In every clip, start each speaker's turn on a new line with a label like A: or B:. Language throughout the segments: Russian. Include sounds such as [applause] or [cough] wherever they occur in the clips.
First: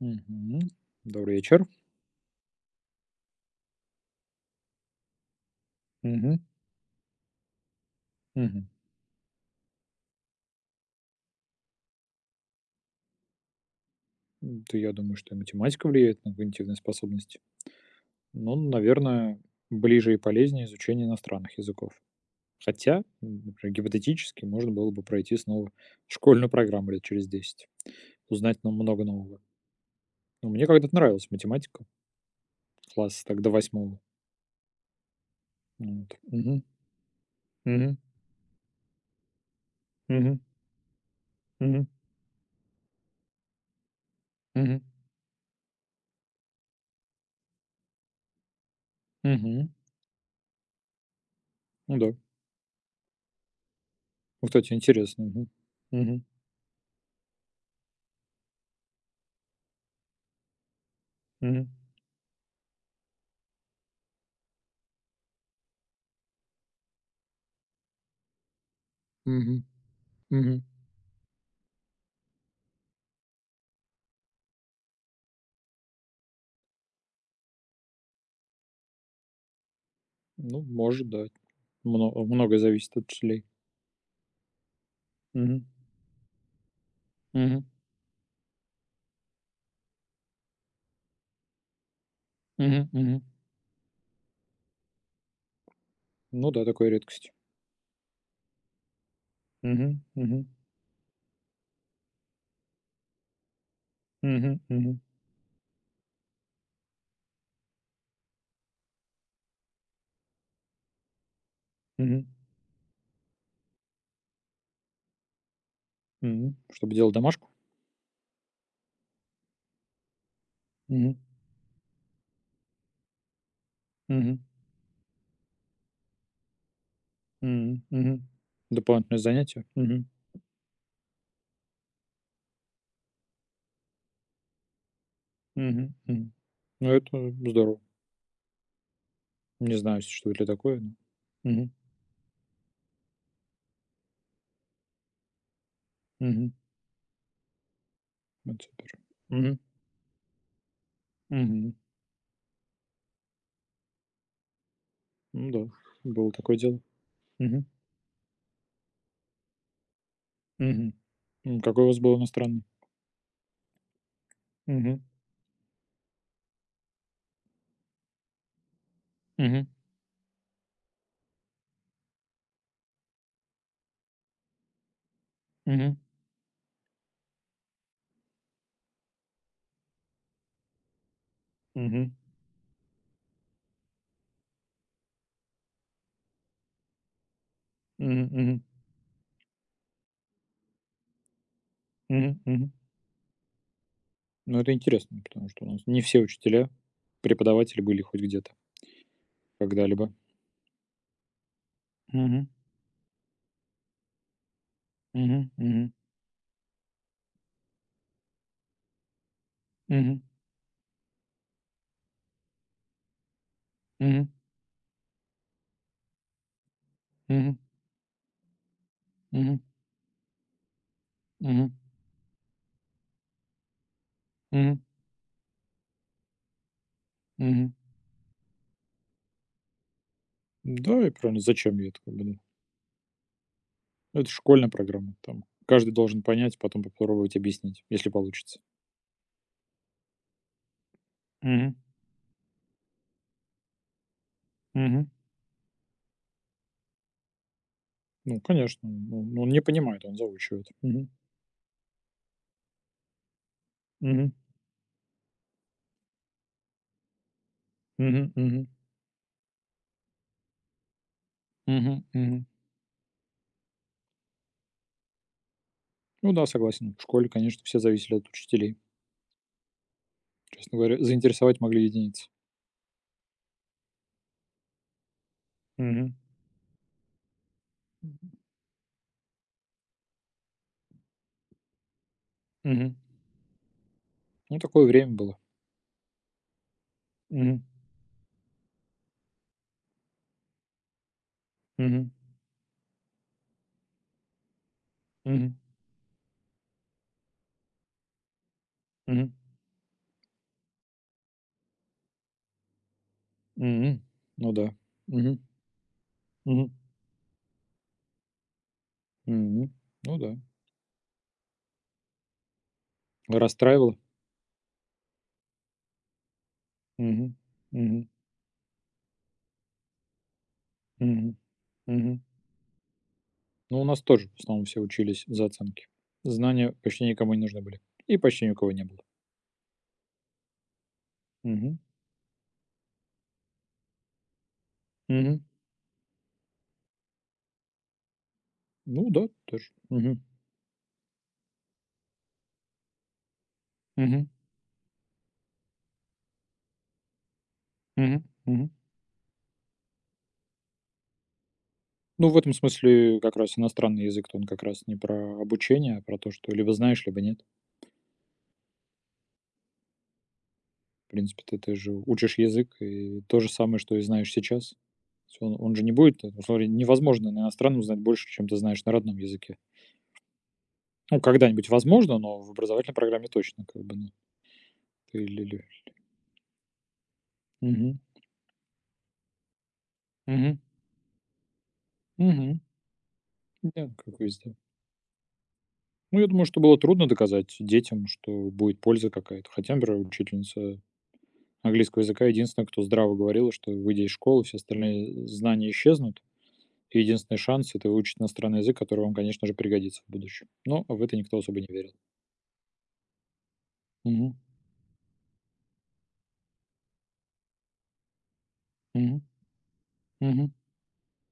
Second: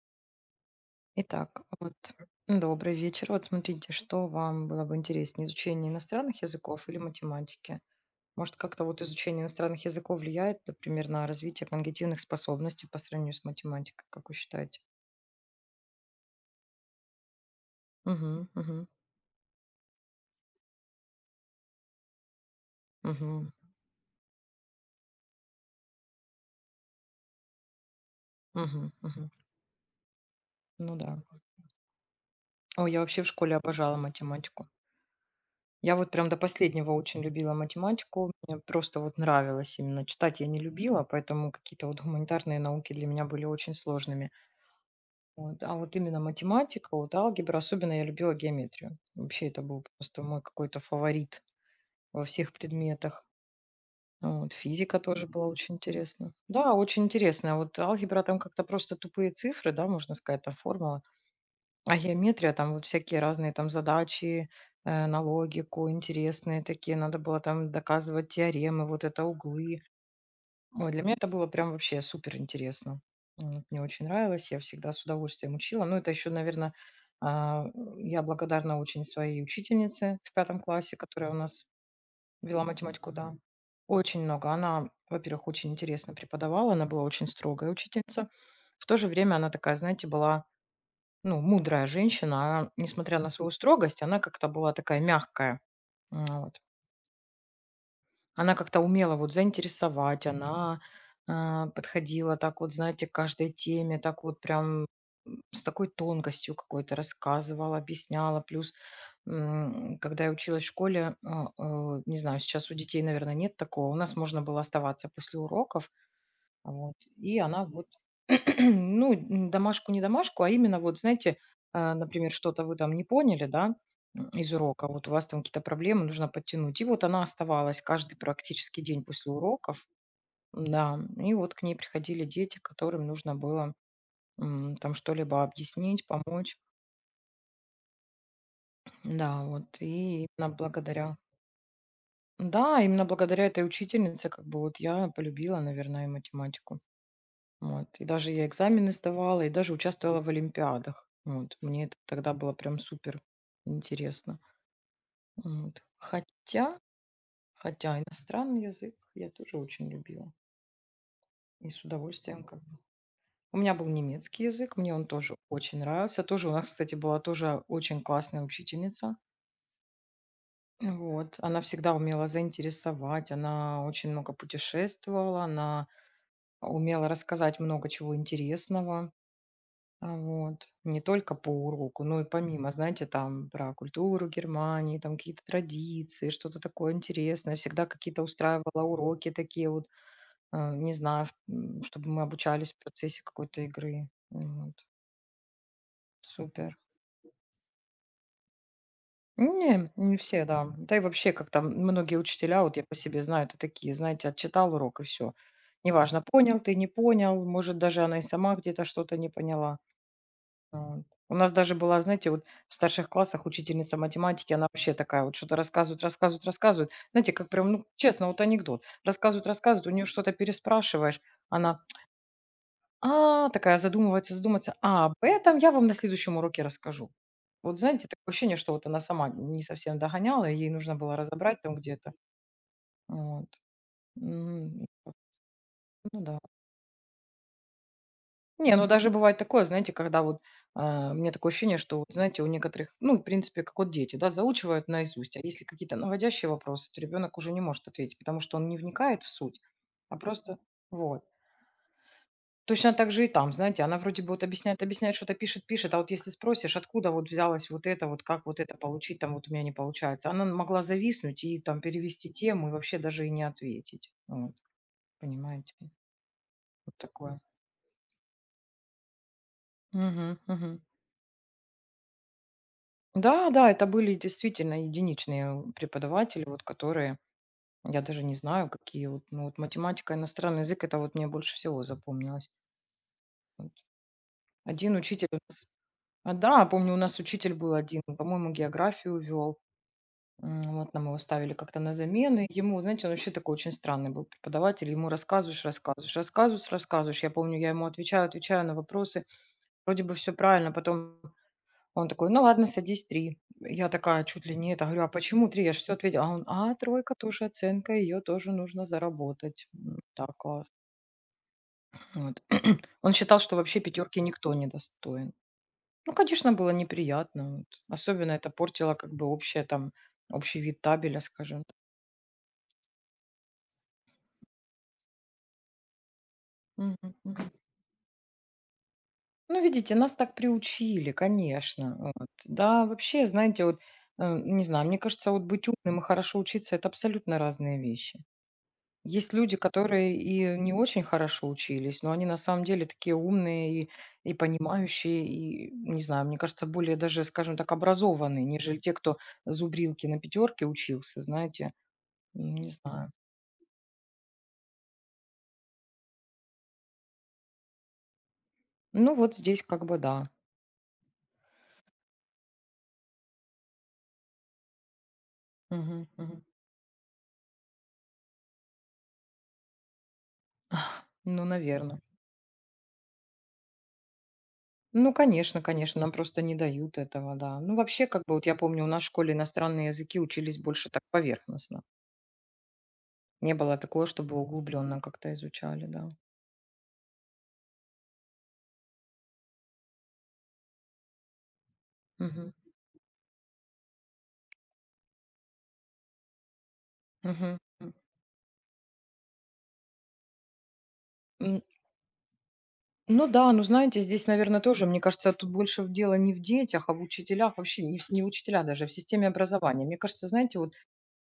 A: Мгм. Добрый
B: Итак,
A: вечер.
B: вот. Добрый вечер. Вот смотрите, что вам было бы интереснее, изучение
A: Мгм.
B: иностранных языков или математики? Может,
A: Мгм.
B: как-то вот изучение иностранных языков влияет, например, на развитие когнитивных способностей по сравнению с математикой, как вы
A: То
B: считаете?
A: я думаю, что и математика влияет на когнитивные способности.
B: Угу,
A: Ну,
B: угу,
A: наверное, ближе и полезнее изучение иностранных языков. Хотя,
B: угу,
A: например, гипотетически можно было бы пройти снова школьную программу лет через 10, узнать нам
B: угу,
A: много
B: угу.
A: нового. Но мне когда-то
B: Ну да.
A: нравилась математика.
B: О, я вообще
A: Класс
B: в
A: так до
B: школе
A: восьмого.
B: обожала математику. Я вот
A: Вот.
B: прям до
A: Мгм.
B: последнего очень любила
A: Мгм.
B: математику. Мне просто вот нравилось. Именно
A: Мгм.
B: читать я не любила, поэтому
A: Мгм.
B: какие-то вот гуманитарные науки для меня были очень сложными.
A: Мгм.
B: Вот. А вот именно математика, вот алгебра, особенно я любила геометрию. Вообще это
A: Мгм.
B: был просто мой какой-то фаворит
A: Ну да.
B: во всех предметах. Ну,
A: Ну,
B: вот.
A: кстати,
B: Физика
A: интересно.
B: тоже была
A: Мгм.
B: очень
A: Мгм.
B: интересна. Да, очень интересно. Вот алгебра там как-то просто тупые цифры, да, можно сказать, там формула.
A: Мгм.
B: А геометрия там вот всякие разные там задачи на логику, интересные такие. Надо было там доказывать теоремы, вот это
A: Мгм.
B: углы.
A: Мгм.
B: Ой, для меня это было прям вообще супер интересно. Это мне очень нравилось, я всегда с удовольствием учила. Ну, это еще, наверное, я благодарна очень своей учительнице в пятом
A: Ну,
B: классе,
A: может, да.
B: которая у нас
A: Многое
B: вела
A: зависит от
B: математику, да.
A: щелей.
B: Очень много. Она, во-первых,
A: Мгм.
B: очень интересно преподавала, она была очень
A: Мгм.
B: строгая учительница. В то же время она такая, знаете, была, ну, мудрая женщина. Она,
A: Мгм.
B: несмотря
A: Мгм.
B: на свою строгость, она как-то была такая мягкая.
A: Ну
B: Вот.
A: да, такая редкость.
B: Она как-то умела вот
A: Мгм.
B: заинтересовать,
A: Мгм.
B: она, подходила так вот, знаете, к каждой теме, так вот
A: Мгм.
B: прям,
A: Мгм.
B: с такой тонкостью какой-то рассказывала, объясняла. Плюс, когда я училась в школе, не
A: Мгм.
B: знаю, сейчас у детей, наверное, нет такого. У нас можно было оставаться после уроков,
A: Мгм. Чтобы
B: вот.
A: делать
B: И
A: домашку?
B: она вот, [clears throat] ну, н домашку не домашку, а именно вот,
A: Мгм.
B: знаете, например, что-то вы там не поняли, да,
A: Мгм.
B: из урока, вот у вас там какие-то проблемы, нужно подтянуть. И вот она оставалась
A: Мгм.
B: каждый
A: Мгм.
B: практически день
A: Дополнительное
B: после
A: занятие?
B: уроков,
A: Мгм.
B: да, и вот к ней приходили дети, которым нужно было, там что-либо
A: Мгм.
B: объяснить,
A: Мгм.
B: помочь.
A: Ну, это здорово.
B: Да, вот,
A: Не знаю,
B: и
A: существует ли
B: именно
A: такое, но
B: благодаря
A: мгм.
B: да, именно благодаря этой учительнице как бы вот я полюбила, наверное, и
A: Мгм.
B: математику. Вот. И даже я
A: Это супер.
B: экзамены сдавала, и
A: Мгм.
B: даже участвовала в олимпиадах. Вот.
A: Мгм.
B: Мне это тогда было прям супер интересно.
A: Ну да,
B: Вот.
A: было такое дело.
B: Хотя,
A: Мгм.
B: хотя иностранный язык я тоже очень любила.
A: Мгм.
B: И
A: Какой
B: с
A: у вас был
B: удовольствием как
A: иностранный?
B: бы. У меня был немецкий язык, мне
A: Мгм.
B: он тоже очень нравился. Тоже у нас, кстати, была тоже очень классная учительница.
A: Мгм.
B: Вот. Она всегда умела заинтересовать, она очень много путешествовала, она
A: Мгм.
B: умела рассказать много чего интересного. Вот. Не только по уроку,
A: Мгм.
B: но и помимо, знаете, там про культуру Германии, там какие-то традиции, что-то такое интересное. Всегда какие-то
A: Мгм, мгм,
B: устраивала уроки такие вот, не знаю, чтобы мы
A: мгм, мгм.
B: обучались в процессе какой-то игры.
A: Ну, это
B: Вот.
A: интересно, потому что у нас не все учителя,
B: Супер.
A: преподаватели были хоть где-то
B: Ну, Не,
A: когда-либо.
B: не все, да. Да и вообще, как там многие
A: Мгм,
B: учителя, вот я по себе знаю, это такие, знаете, отчитал урок и все.
A: мгм, мгм,
B: Неважно, понял ты, не понял, может, даже она и сама где-то что-то не поняла.
A: мгм,
B: Вот. У нас даже была, знаете, вот в старших классах учительница
A: мгм,
B: математики, она вообще такая вот что-то рассказывает, рассказывает, рассказывает. Знаете, как
A: мгм,
B: прям, ну, честно, вот анекдот. Рассказывает,
A: мгм,
B: рассказывает, у нее что-то переспрашиваешь,
A: мгм,
B: она, такая задумывается, задумается,
A: мгм,
B: об этом я вам на следующем уроке расскажу.
A: мгм.
B: Вот знаете, такое ощущение, что вот она сама не совсем догоняла, и ей нужно
A: Да, и
B: было
A: правильно,
B: разобрать там
A: зачем я это,
B: где-то.
A: как бы, да.
B: Вот.
A: Ну, это школьная
B: М,
A: программа, там каждый
B: Ну
A: должен
B: да.
A: понять, потом попробовать объяснить, если получится.
B: Не, ну даже бывает такое, знаете, когда вот у меня такое
A: Мгм,
B: ощущение, что, вот, знаете, у некоторых, ну, в принципе, как вот дети, да, заучивают
A: мгм.
B: наизусть, а если какие-то наводящие вопросы, то ребенок уже не может ответить,
A: Ну,
B: потому что он не
A: конечно, ну
B: вникает в
A: ну, он не
B: суть,
A: понимает, он
B: а просто
A: заучивает. Мгм,
B: вот. Точно так же и там, знаете, она вроде бы
A: мгм,
B: вот объясняет, объясняет, что-то пишет, пишет, а вот если спросишь, откуда вот взялось вот это, вот
A: мгм,
B: как вот
A: мгм,
B: это получить, там вот у меня не получается, она могла зависнуть и там
A: мгм,
B: перевести
A: мгм.
B: тему и вообще даже и не ответить. Вот, понимаете,
A: Ну да, согласен.
B: вот
A: В школе,
B: такое.
A: конечно, все зависели от учителей.
B: Мгм,
A: Честно
B: мгм.
A: говоря, заинтересовать могли единицы.
B: Да, да, это были действительно единичные
A: Мгм.
B: преподаватели, вот которые, я даже не знаю, какие вот, ну вот математика, иностранный язык, это вот мне больше всего запомнилось.
A: Мгм.
B: Вот.
A: Ну, такое
B: Один
A: время
B: учитель
A: было.
B: у нас, да, помню, у нас учитель
A: Мгм.
B: был один, по-моему, географию вел. Вот нам его ставили как-то на
A: Мгм.
B: замены. Ему, знаете, он вообще такой очень странный был преподаватель, ему
A: Мгм.
B: рассказываешь, рассказываешь, рассказываешь, рассказываешь. Я помню, я ему отвечаю, отвечаю на вопросы,
A: Мгм.
B: вроде бы все правильно, потом он такой: "Ну ладно, садись 3". Я
A: Мгм.
B: такая чуть
A: Ну
B: ли
A: да.
B: не это, говорю: "А
A: Мгм.
B: почему 3? Я же всё ответила". А он:
A: Мгм.
B: "А, тройка тоже оценка, ее тоже нужно заработать".
A: Мгм. Ну
B: Так,
A: да.
B: класс. Вот. [clears throat] Он считал, что вообще
A: Расстраивало.
B: пятерки никто не достоин. Ну, конечно, было
A: Мгм.
B: неприятно, вот.
A: Мгм.
B: Особенно это портило как бы общее там, общий вид табеля,
A: Мгм.
B: скажем так.
A: Мгм. Ну, у нас тоже в основном все учились за оценки. Знания
B: Мгм,
A: почти никому не
B: мгм.
A: нужны были. И почти ни у кого не было.
B: Ну, видите, нас так приучили,
A: Мгм.
B: конечно. Вот. Да, вообще, знаете, вот, не знаю, мне кажется,
A: Мгм.
B: вот быть умным и хорошо учиться — это абсолютно разные вещи.
A: Ну да,
B: Есть люди,
A: тоже.
B: которые
A: Мгм.
B: и не очень хорошо учились, но они на самом деле такие умные
A: Мгм.
B: и понимающие, и, не знаю, мне кажется, более даже, скажем так,
A: Мгм.
B: образованные,
A: Мгм.
B: нежели те, кто зубрилки на пятерке учился, знаете,
A: Ну, в этом
B: Не знаю.
A: смысле как раз иностранный язык-то он как раз не про обучение, а про то, что либо знаешь, либо нет.
B: Ну вот здесь как бы да.
A: В принципе, ты же учишь язык, и то же самое, что и знаешь сейчас. То есть он же не
B: Мгм,
A: будет,
B: мгм.
A: условно говоря, невозможно на иностранном знать больше, чем ты знаешь на родном языке.
B: Ах,
A: Ну,
B: ну,
A: когда-нибудь
B: наверное.
A: возможно, но в образовательной программе точно, как бы, ну,
B: Ну,
A: ты или
B: конечно,
A: лю-
B: конечно, нам просто не дают этого, да. Ну,
A: мгм.
B: вообще, как бы, вот я помню, у нас в школе иностранные языки
A: Мгм.
B: учились больше так поверхностно.
A: Мгм.
B: Не было
A: Да,
B: такого,
A: как
B: чтобы
A: везде.
B: углубленно как-то изучали, да.
A: Ну, я думаю, что было трудно доказать детям, что будет польза какая-то. Хотя, например, учительница английского языка
B: Мгм,
A: единственная, кто здраво говорил, что, выйдя из школы, все остальные знания исчезнут, и единственный
B: мгм.
A: шанс — это выучить иностранный язык, который вам, конечно же, пригодится в будущем. Но в это никто особо
B: М,
A: не верил.
B: ну да, ну, знаете, здесь,
A: Мгм.
B: наверное, тоже, мне кажется, тут больше в дело не в детях, а в учителях, вообще не в не учителя даже, а в
A: Мгм.
B: системе образования. Мне кажется,
A: Мгм.
B: знаете, вот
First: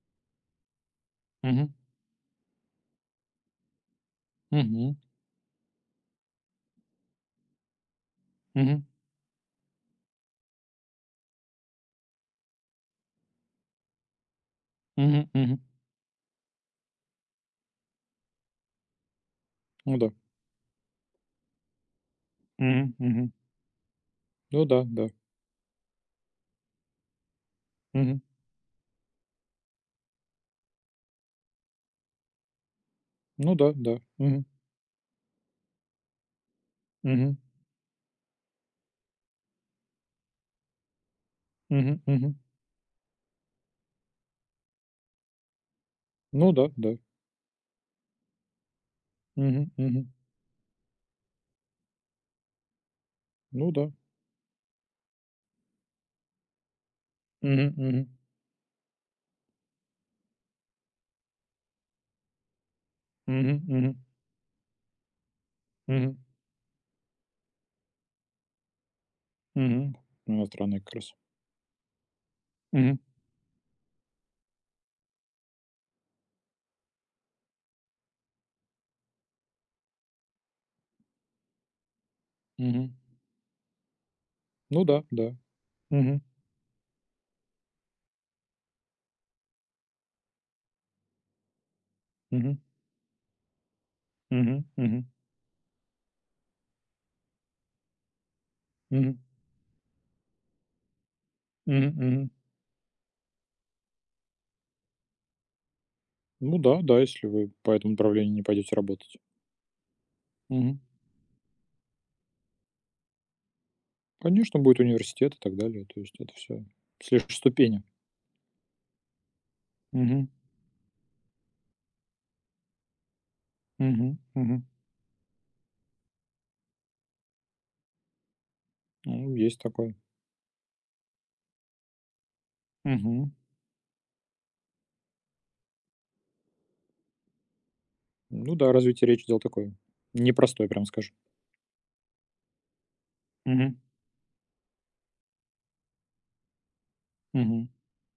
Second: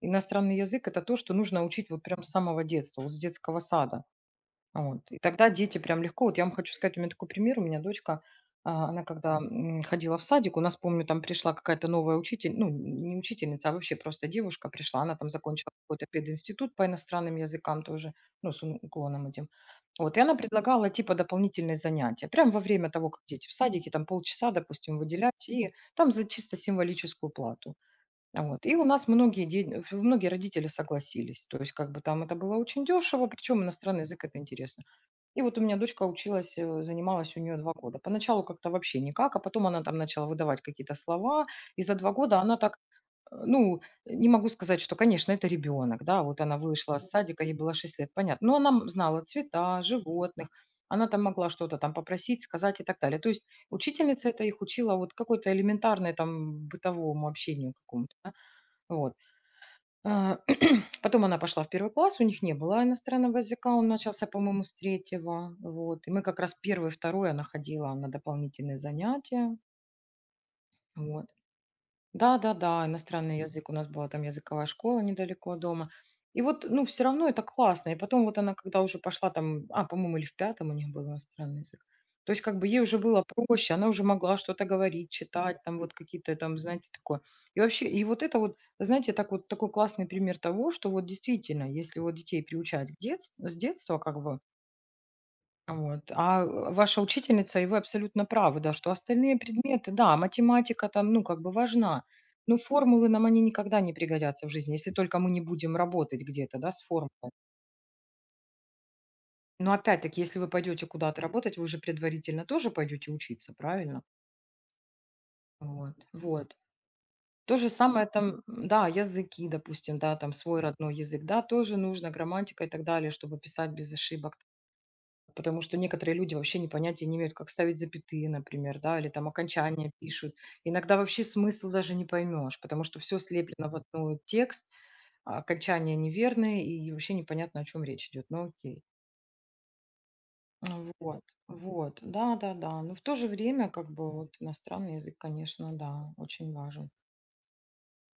B: иностранный язык — это то, что нужно
A: Мгм.
B: учить вот прям с самого детства, вот с детского сада.
A: Мгм.
B: Вот. И тогда дети прям легко. Вот я вам хочу сказать, у меня такой пример. У меня дочка,
A: Мгм.
B: она когда ходила в садик, у нас, помню, там пришла какая-то новая учитель, ну, не учительница, а вообще просто девушка пришла. Она там
A: Мгм. Мгм.
B: закончила какой-то пединститут по иностранным языкам тоже, ну, с уклоном этим.
A: Ну да.
B: Вот, и она предлагала типа дополнительные занятия. Прям во время
A: Мгм.
B: того, как
A: Мгм.
B: дети в садике, там полчаса,
A: Ну да,
B: допустим,
A: да.
B: выделять, и там за чисто символическую плату.
A: Мгм.
B: А вот. И у нас многие, многие родители согласились. То есть, как бы там это было очень дешево,
A: Ну
B: причем
A: да, да.
B: иностранный язык это
A: Мгм.
B: интересно. И вот у меня дочка училась,
A: Мгм.
B: занималась у нее 2 года. Поначалу как-то вообще никак, а потом она там начала выдавать какие-то слова, и за
A: Мгм.
B: 2
A: Мгм.
B: года она так, ну, не могу сказать, что, конечно, это ребенок, да, вот
A: Ну
B: она
A: да, да.
B: вышла с садика, ей было 6 лет, понятно, но она знала
A: Мгм.
B: цвета,
A: Мгм.
B: животных, она там могла что-то там попросить, сказать и так далее. То есть
A: Ну да.
B: учительница это их учила вот какой-то элементарной там бытовому
A: Мгм.
B: общению
A: Мгм.
B: какому-то, да, вот. [clears throat] Потом она пошла в первый класс, у них не было иностранного
A: Мгм.
B: языка, он
A: Мгм.
B: начался, по-моему, с третьего. Вот. И
A: Мгм.
B: мы как раз первый, второй она ходила на дополнительные занятия.
A: Мгм. Иностранный как раз.
B: Вот. Да-да-да,
A: Мгм.
B: иностранный язык. У нас была там языковая школа недалеко от дома. И вот, ну, все равно это классно. И потом вот она, когда уже пошла там, а, по-моему, или в пятом у них был иностранный язык. То есть как бы ей
A: Мгм.
B: уже было проще, она уже могла что-то
A: Ну да,
B: говорить,
A: да.
B: читать, там вот
A: Мгм.
B: какие-то там, знаете, такое. И вообще, и вот это вот, знаете, так вот такой классный пример того, что вот действительно, если вот детей
A: Мгм.
B: приучать к с детства, как бы
A: Мгм. Мгм.
B: вот. Ваша учительница, и вы абсолютно правы, да, что
A: Мгм.
B: остальные предметы, да, математика там, ну, как бы
A: Мгм.
B: важна,
A: Мгм.
B: но формулы нам они никогда не пригодятся в жизни, если только мы не будем работать
A: Ну
B: где-то, да,
A: да,
B: с
A: да, если
B: формулой.
A: вы по этому направлению не пойдете работать.
B: Но опять-таки, если вы
A: Мгм.
B: пойдете куда-то работать, вы же предварительно тоже пойдете учиться, правильно?
A: Конечно, будет университет и так далее.
B: Вот.
A: То есть это
B: Вот.
A: все лишь
B: То же
A: ступени.
B: самое там, да, языки, допустим, да,
A: Мгм.
B: там свой родной язык, да, тоже нужно грамматика и так далее, чтобы писать без
A: Мгм.
B: ошибок.
A: Мгм.
B: Потому что некоторые люди вообще не понятия не имеют, как ставить запятые, например, да, или там
A: Ну, есть
B: окончания
A: такое.
B: пишут. Иногда вообще смысл даже не поймешь, потому что все
A: Мгм.
B: слеплено в одну текст, а окончания неверные, и вообще непонятно, о чем речь идет. Ну
A: Ну да,
B: окей.
A: развитие речи дело такое. Непростое, прям
B: Ну
A: скажем.
B: вот, вот, да, да, да. Но в то же время,
A: Мгм.
B: как бы, вот иностранный язык, конечно, да, очень важен.
A: Мгм.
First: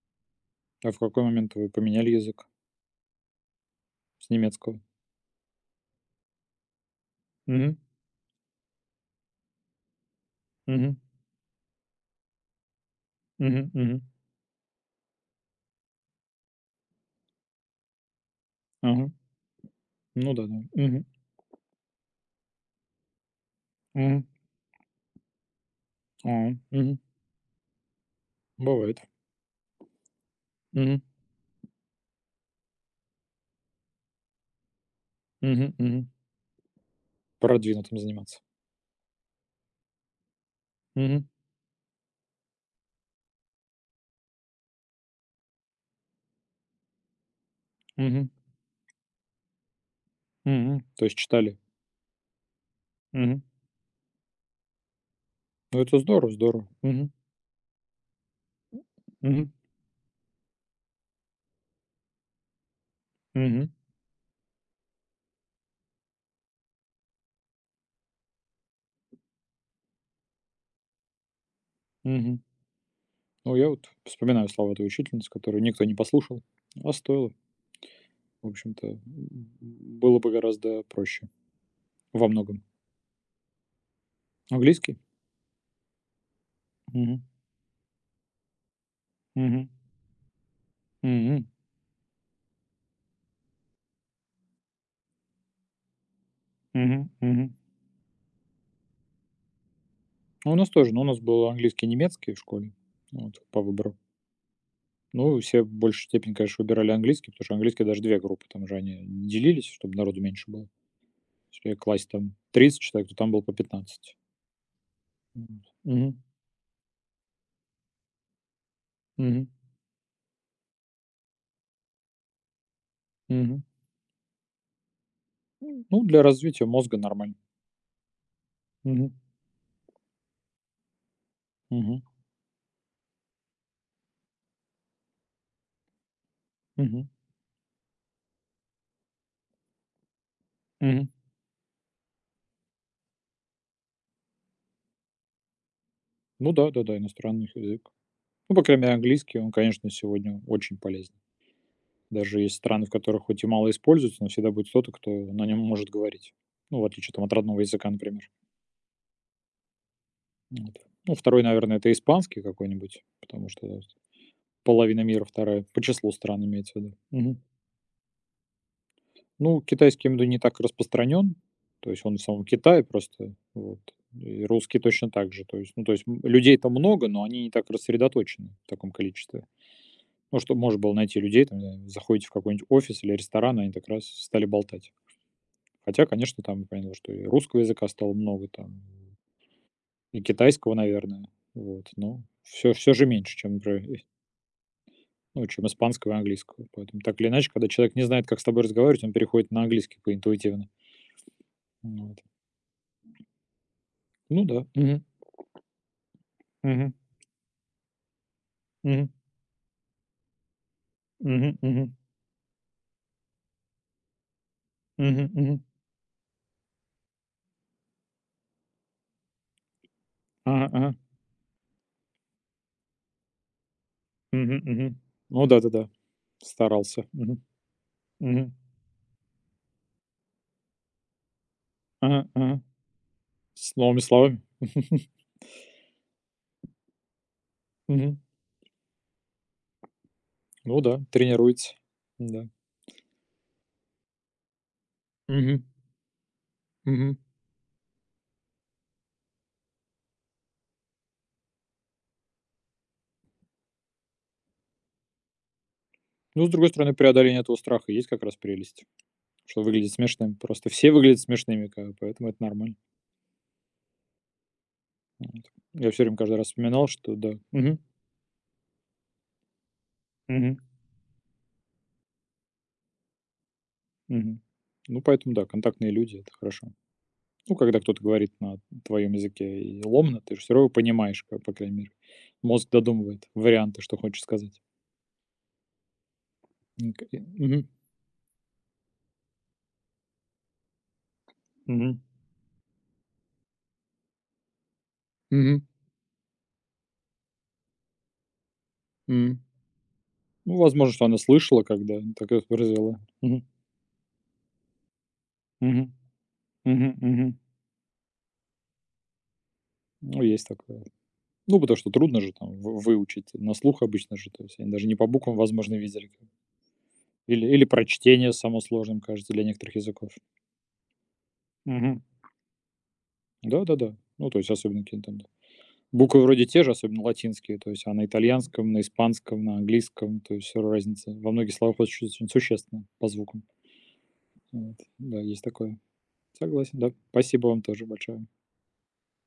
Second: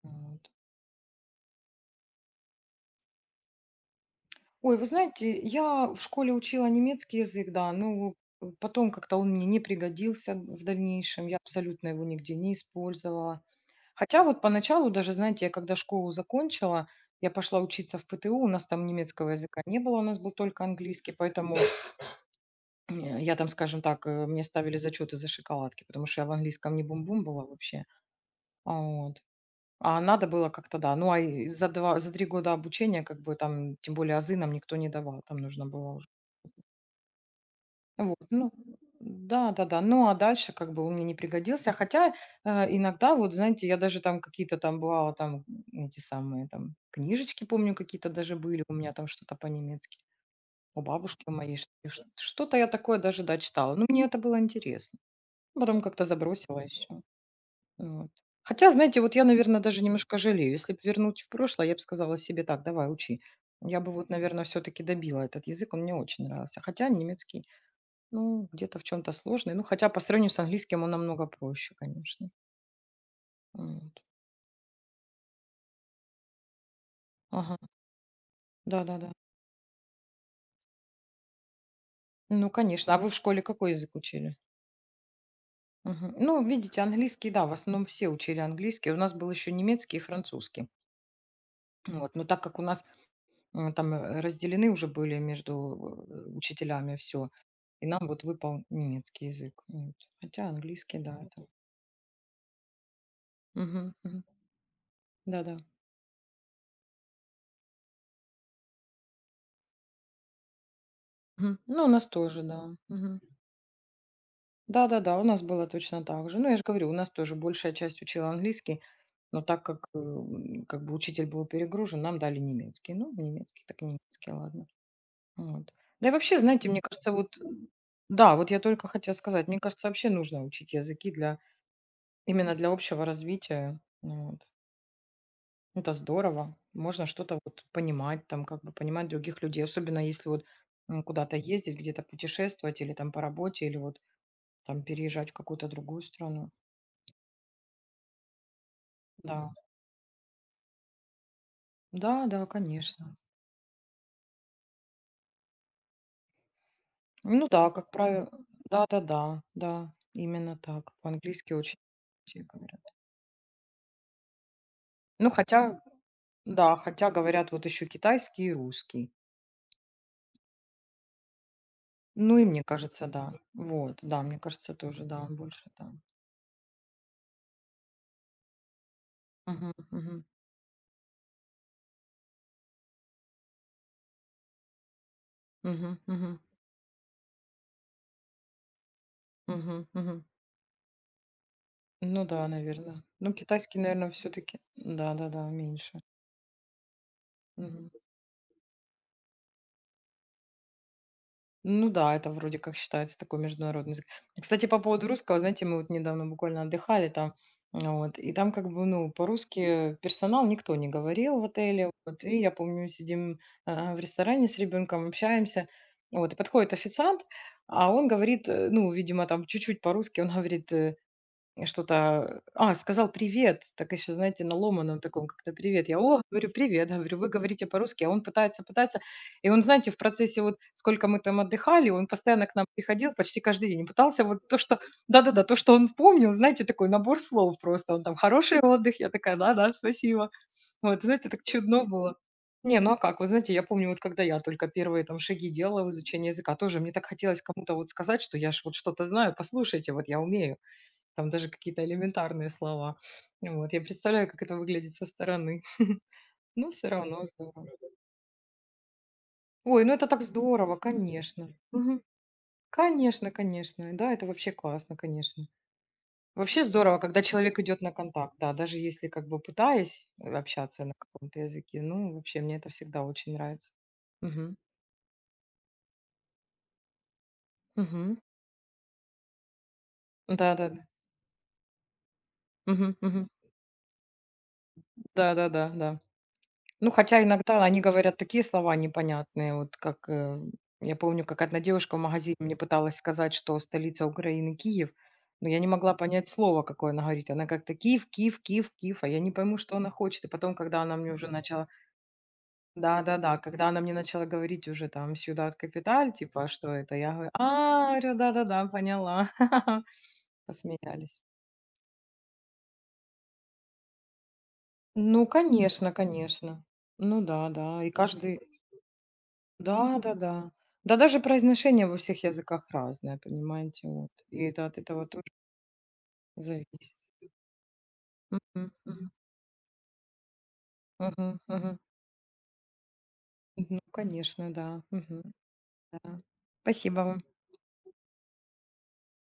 B: Вот.
A: А в какой момент вы поменяли язык с
B: Ой,
A: немецкого?
B: вы знаете, я в школе учила немецкий язык, да,
A: Мгм.
B: ну, потом как-то он мне не пригодился в
A: Мгм.
B: дальнейшем, я абсолютно его нигде не использовала.
A: Мгм. Мгм.
B: Хотя вот поначалу даже, знаете, я когда школу закончила, я пошла учиться в ПТУ, у нас там
A: Ага.
B: немецкого языка не было, у нас был
A: Ну да, да.
B: только
A: Мгм.
B: английский, поэтому [clears throat] я там, скажем так,
A: Мгм.
B: мне ставили зачеты за шоколадки, потому что я в
A: А,
B: английском не
A: мгм.
B: бум-бум была вообще. А
A: Бывает.
B: вот. А надо было как-то, да.
A: Мгм.
B: Ну, а за 3 года обучения, как бы там, тем более азы нам никто не давал, там нужно
A: Мгм.
B: было уже.
A: Мгм. Продвинутым
B: Вот,
A: заниматься.
B: ну да-да-да. Ну, а дальше как бы он мне не
A: Мгм,
B: пригодился. Хотя, э, иногда, вот знаете, я даже там какие-то там, бывало, там, эти самые там книжечки, помню, какие-то
A: мгм,
B: даже были у меня там что-то по-немецки, у
A: мгм. То есть
B: бабушки моей.
A: читали.
B: Что-то я такое даже
A: Мгм.
B: дочитала. Ну, мне это было интересно. Потом
A: Ну, это
B: как-то
A: здорово,
B: забросила
A: здорово.
B: и всё.
A: Мгм,
B: Вот. Хотя, знаете, вот я,
A: мгм,
B: наверное, даже немножко жалею. Если бы вернуть в прошлое, я бы сказала себе так: давай, учи.
A: мгм,
B: Я бы вот, наверное, все-таки добила этот язык, он мне очень нравился. Хотя немецкий, ну, где-то в чем то сложный. Ну, хотя по сравнению с английским он намного проще, конечно.
A: мгм. Ну, я вот
B: Вот.
A: вспоминаю слова этой учительницы, которую никто не послушал, а стоило.
B: Ага.
A: В общем-то,
B: Да-да-да.
A: было бы гораздо проще во
B: Ну,
A: многом.
B: конечно. А вы в школе какой язык учили?
A: Английский?
B: Мгм. Ну, видите,
A: Мгм,
B: английский, да, в основном все учили английский. У нас был еще
A: мгм,
B: немецкий и французский.
A: мгм,
B: Вот. Но так как у нас, разделены уже были между, учителями
A: мгм,
B: все,
A: мгм.
B: и нам вот выпал немецкий язык. Вот. Хотя
A: Ну, у нас тоже,
B: английский,
A: но у
B: да,
A: нас был
B: это.
A: английский и немецкий в школе, вот, по
B: Мгм,
A: выбору.
B: мгм.
A: Ну,
B: Да-да.
A: все в большей степени, конечно, выбирали английский, потому что английский даже 2 группы, там же они делились, чтобы народу меньше было.
B: Мгм.
A: Если
B: Ну, у нас
A: класть там
B: тоже, да.
A: 30, человек, то
B: Мгм.
A: там было по 15.
B: Да-да-да, у нас было точно
A: Мгм,
B: так же. Ну, я же говорю, у нас тоже большая часть учила английский, но
A: мгм,
B: так как бы учитель был перегружен, нам дали немецкий. Ну,
A: мгм.
B: немецкий так немецкий, ладно. Вот.
A: Ну,
B: Да и
A: для
B: вообще,
A: развития
B: знаете, мне
A: мозга
B: кажется,
A: нормально.
B: вот, да, вот я только
A: Мгм,
B: хотела сказать, мне кажется, вообще нужно учить языки для,
A: мгм,
B: именно для общего развития. Вот. Это здорово.
A: мгм,
B: Можно что-то вот понимать, там, как бы понимать других людей, особенно если вот
A: мгм.
B: куда-то ездить, где-то путешествовать или там по работе, или вот там переезжать в какую-то другую страну.
A: Ну да, да-да, иностранный язык. Ну, по крайней мере, английский, он,
B: Да,
A: конечно, сегодня очень полезен.
B: да,
A: Даже
B: да,
A: есть страны, в
B: конечно.
A: которых хоть и мало используется, но всегда будет кто-то, кто на нем может говорить. Ну, в отличие там от
B: Ну
A: родного
B: да,
A: языка,
B: как правило,
A: например.
B: да-да-да, да, да, да, именно
A: Вот.
B: так.
A: Ну, второй
B: По-английски
A: наверное,
B: очень
A: это испанский
B: все говорят.
A: какой-нибудь, потому что половина мира,
B: Ну
A: вторая
B: хотя,
A: по числу стран имеется в
B: да, хотя
A: виду.
B: говорят вот еще китайский и русский.
A: Ну, китайский именно не так распространен, то есть он в
B: Ну
A: самом
B: и мне
A: Китае
B: кажется,
A: просто,
B: да.
A: вот.
B: Вот, да, мне
A: И
B: кажется
A: русский
B: тоже,
A: точно
B: да,
A: так же. То
B: больше
A: есть, ну, то
B: да.
A: есть м людей-то много, но они не так рассредоточены в таком количестве.
B: Мгм, мгм,
A: Ну, что, можно было найти людей, там, не знаю, заходите в какой-нибудь офис или ресторан, они так раз стали болтать.
B: мгм,
A: Хотя,
B: мгм,
A: конечно, там я понял, что и русского языка стало много там,
B: мгм,
A: и
B: мгм.
A: китайского, наверное, вот. Но
B: Ну да,
A: все все
B: наверное.
A: же
B: Ну
A: меньше, чем,
B: китайский,
A: например,
B: наверное, все-таки,
A: ну,
B: да-да-да,
A: чем
B: меньше.
A: испанского и английского. Поэтому так или иначе, когда
B: Мгм.
A: человек не знает, как с тобой разговаривать, он переходит на английский по интуитивно.
B: Ну да,
A: Вот.
B: это вроде как считается такой международный язык.
A: Ну да.
B: Кстати, по
A: Мгм.
B: поводу русского, знаете, мы вот недавно буквально
A: Мгм.
B: отдыхали там, вот, и там как бы,
A: Мгм.
B: ну, по-русски персонал никто не говорил в
A: Мгм.
B: отеле.
A: Мгм.
B: Вот, и я помню, сидим в ресторане с ребенком,
A: Мгм. Мгм.
B: общаемся, вот, и подходит официант. А он говорит, ну, видимо, там чуть-чуть по-русски. Он
A: Ага,
B: говорит,
A: ага.
B: я что-то, сказал привет, так еще, знаете,
A: Мгм.
B: на
A: Мгм.
B: ломаном таком
A: Ну
B: как-то:
A: да-да-да.
B: привет. Я: «О», говорю, «привет»,
A: Старался.
B: говорю, «вы
A: Мгм.
B: говорите по-русски?». А он
A: Мгм.
B: пытается, пытается. И он, знаете, в процессе вот сколько мы там отдыхали, он
A: Ага,
B: постоянно к
A: ага.
B: нам приходил почти каждый
A: С
B: день, и
A: новыми
B: пытался
A: словами.
B: вот то, что,
A: [laughs]
B: да-да-да, то, что он помнил, знаете, такой набор слов просто. Он там:
A: Мгм.
B: «Хороший отдых». Я такая: «Да-да, спасибо».
A: Ну да,
B: Вот, знаете, так
A: тренируется.
B: чудно было.
A: Да.
B: Не, ну а как? Вы знаете, я помню, вот когда я только первые там шаги
A: Мгм.
B: делала в изучении языка, тоже мне так
A: Мгм.
B: хотелось кому-то вот сказать, что я ж вот что-то знаю, послушайте, вот я умею там даже какие-то элементарные слова. Вот, я представляю, как это выглядит со стороны, [laughs]
A: Ну, с другой
B: но все
A: стороны,
B: равно
A: преодоление этого
B: здорово.
A: страха есть как раз прелесть, что
B: Ой,
A: выглядит
B: ну это так
A: смешным. Просто
B: здорово,
A: все выглядят
B: конечно.
A: смешными, как бы,
B: Мгм.
A: поэтому это нормально.
B: Конечно, конечно. Да, это вообще классно, конечно.
A: Вот. Я все время каждый раз
B: Вообще
A: вспоминал,
B: здорово,
A: что
B: когда
A: да.
B: человек
A: Мгм.
B: идет на контакт, да, даже если как бы пытаясь,
A: Мгм.
B: общаться на каком-то языке, ну, вообще мне это всегда очень нравится.
A: Мгм.
B: Мгм.
A: Ну, поэтому да, контактные люди — это хорошо. Ну, когда кто-то
B: Мгм.
A: говорит на твоем языке и ломно, ты же все равно
B: Да-да-да.
A: понимаешь, как, по крайней мере. Мозг
B: Мгм,
A: додумывает
B: мгм.
A: варианты, что хочет сказать.
B: Да-да-да, да. Да, да. Ну,
A: М, к и
B: хотя иногда
A: мгм,
B: они говорят такие слова непонятные, вот как, я помню, как одна девушка
A: мгм,
B: в магазине мне пыталась сказать, что столица Украины Киев, но
A: мгм,
B: я не могла понять слово, какое она говорит. Она как-то: Киев, Киев, Киев, Киев, а я не
A: мгм.
B: пойму, что она хочет. И потом,
A: Ну,
B: когда
A: возможно,
B: она
A: что
B: мне
A: она
B: уже
A: слышала,
B: начала,
A: когда так это выразила.
B: да-да-да,
A: Мгм,
B: когда она мне начала говорить уже там «Сьюдад
A: мгм,
B: Капиталь», типа: «А что
A: мгм,
B: это?», я говорю,
A: мгм.
B: говорю: «Да-да-да, поняла». [laughs]
A: Ну, есть такое.
B: Посмеялись.
A: Ну, потому что трудно же там вы выучить на слух обычно же, то есть они даже не по
B: Ну,
A: буквам, возможно,
B: конечно,
A: видели.
B: конечно. Ну
A: Или
B: да,
A: или
B: да, и
A: прочтение
B: каждый.
A: само сложным кажется для некоторых языков.
B: Да-да-да. Да, да. Да даже произношение во
A: Мгм.
B: всех языках разное, понимаете,
A: Да-да-да.
B: вот.
A: Ну, то
B: И
A: есть
B: это от
A: особенно
B: этого
A: какие-то там
B: тоже
A: буквы вроде те же,
B: зависит.
A: особенно латинские, то есть, а на
B: Мгм,
A: итальянском, на
B: мгм,
A: испанском, на английском, то есть всё разница во
B: мгм,
A: многих словах
B: мгм.
A: очень очень существенна по звукам.
B: Ну, конечно,
A: Вот,
B: да.
A: да,
B: Мгм,
A: есть такое.
B: да.
A: Согласен, да.
B: Спасибо вам.
A: Спасибо вам тоже большое.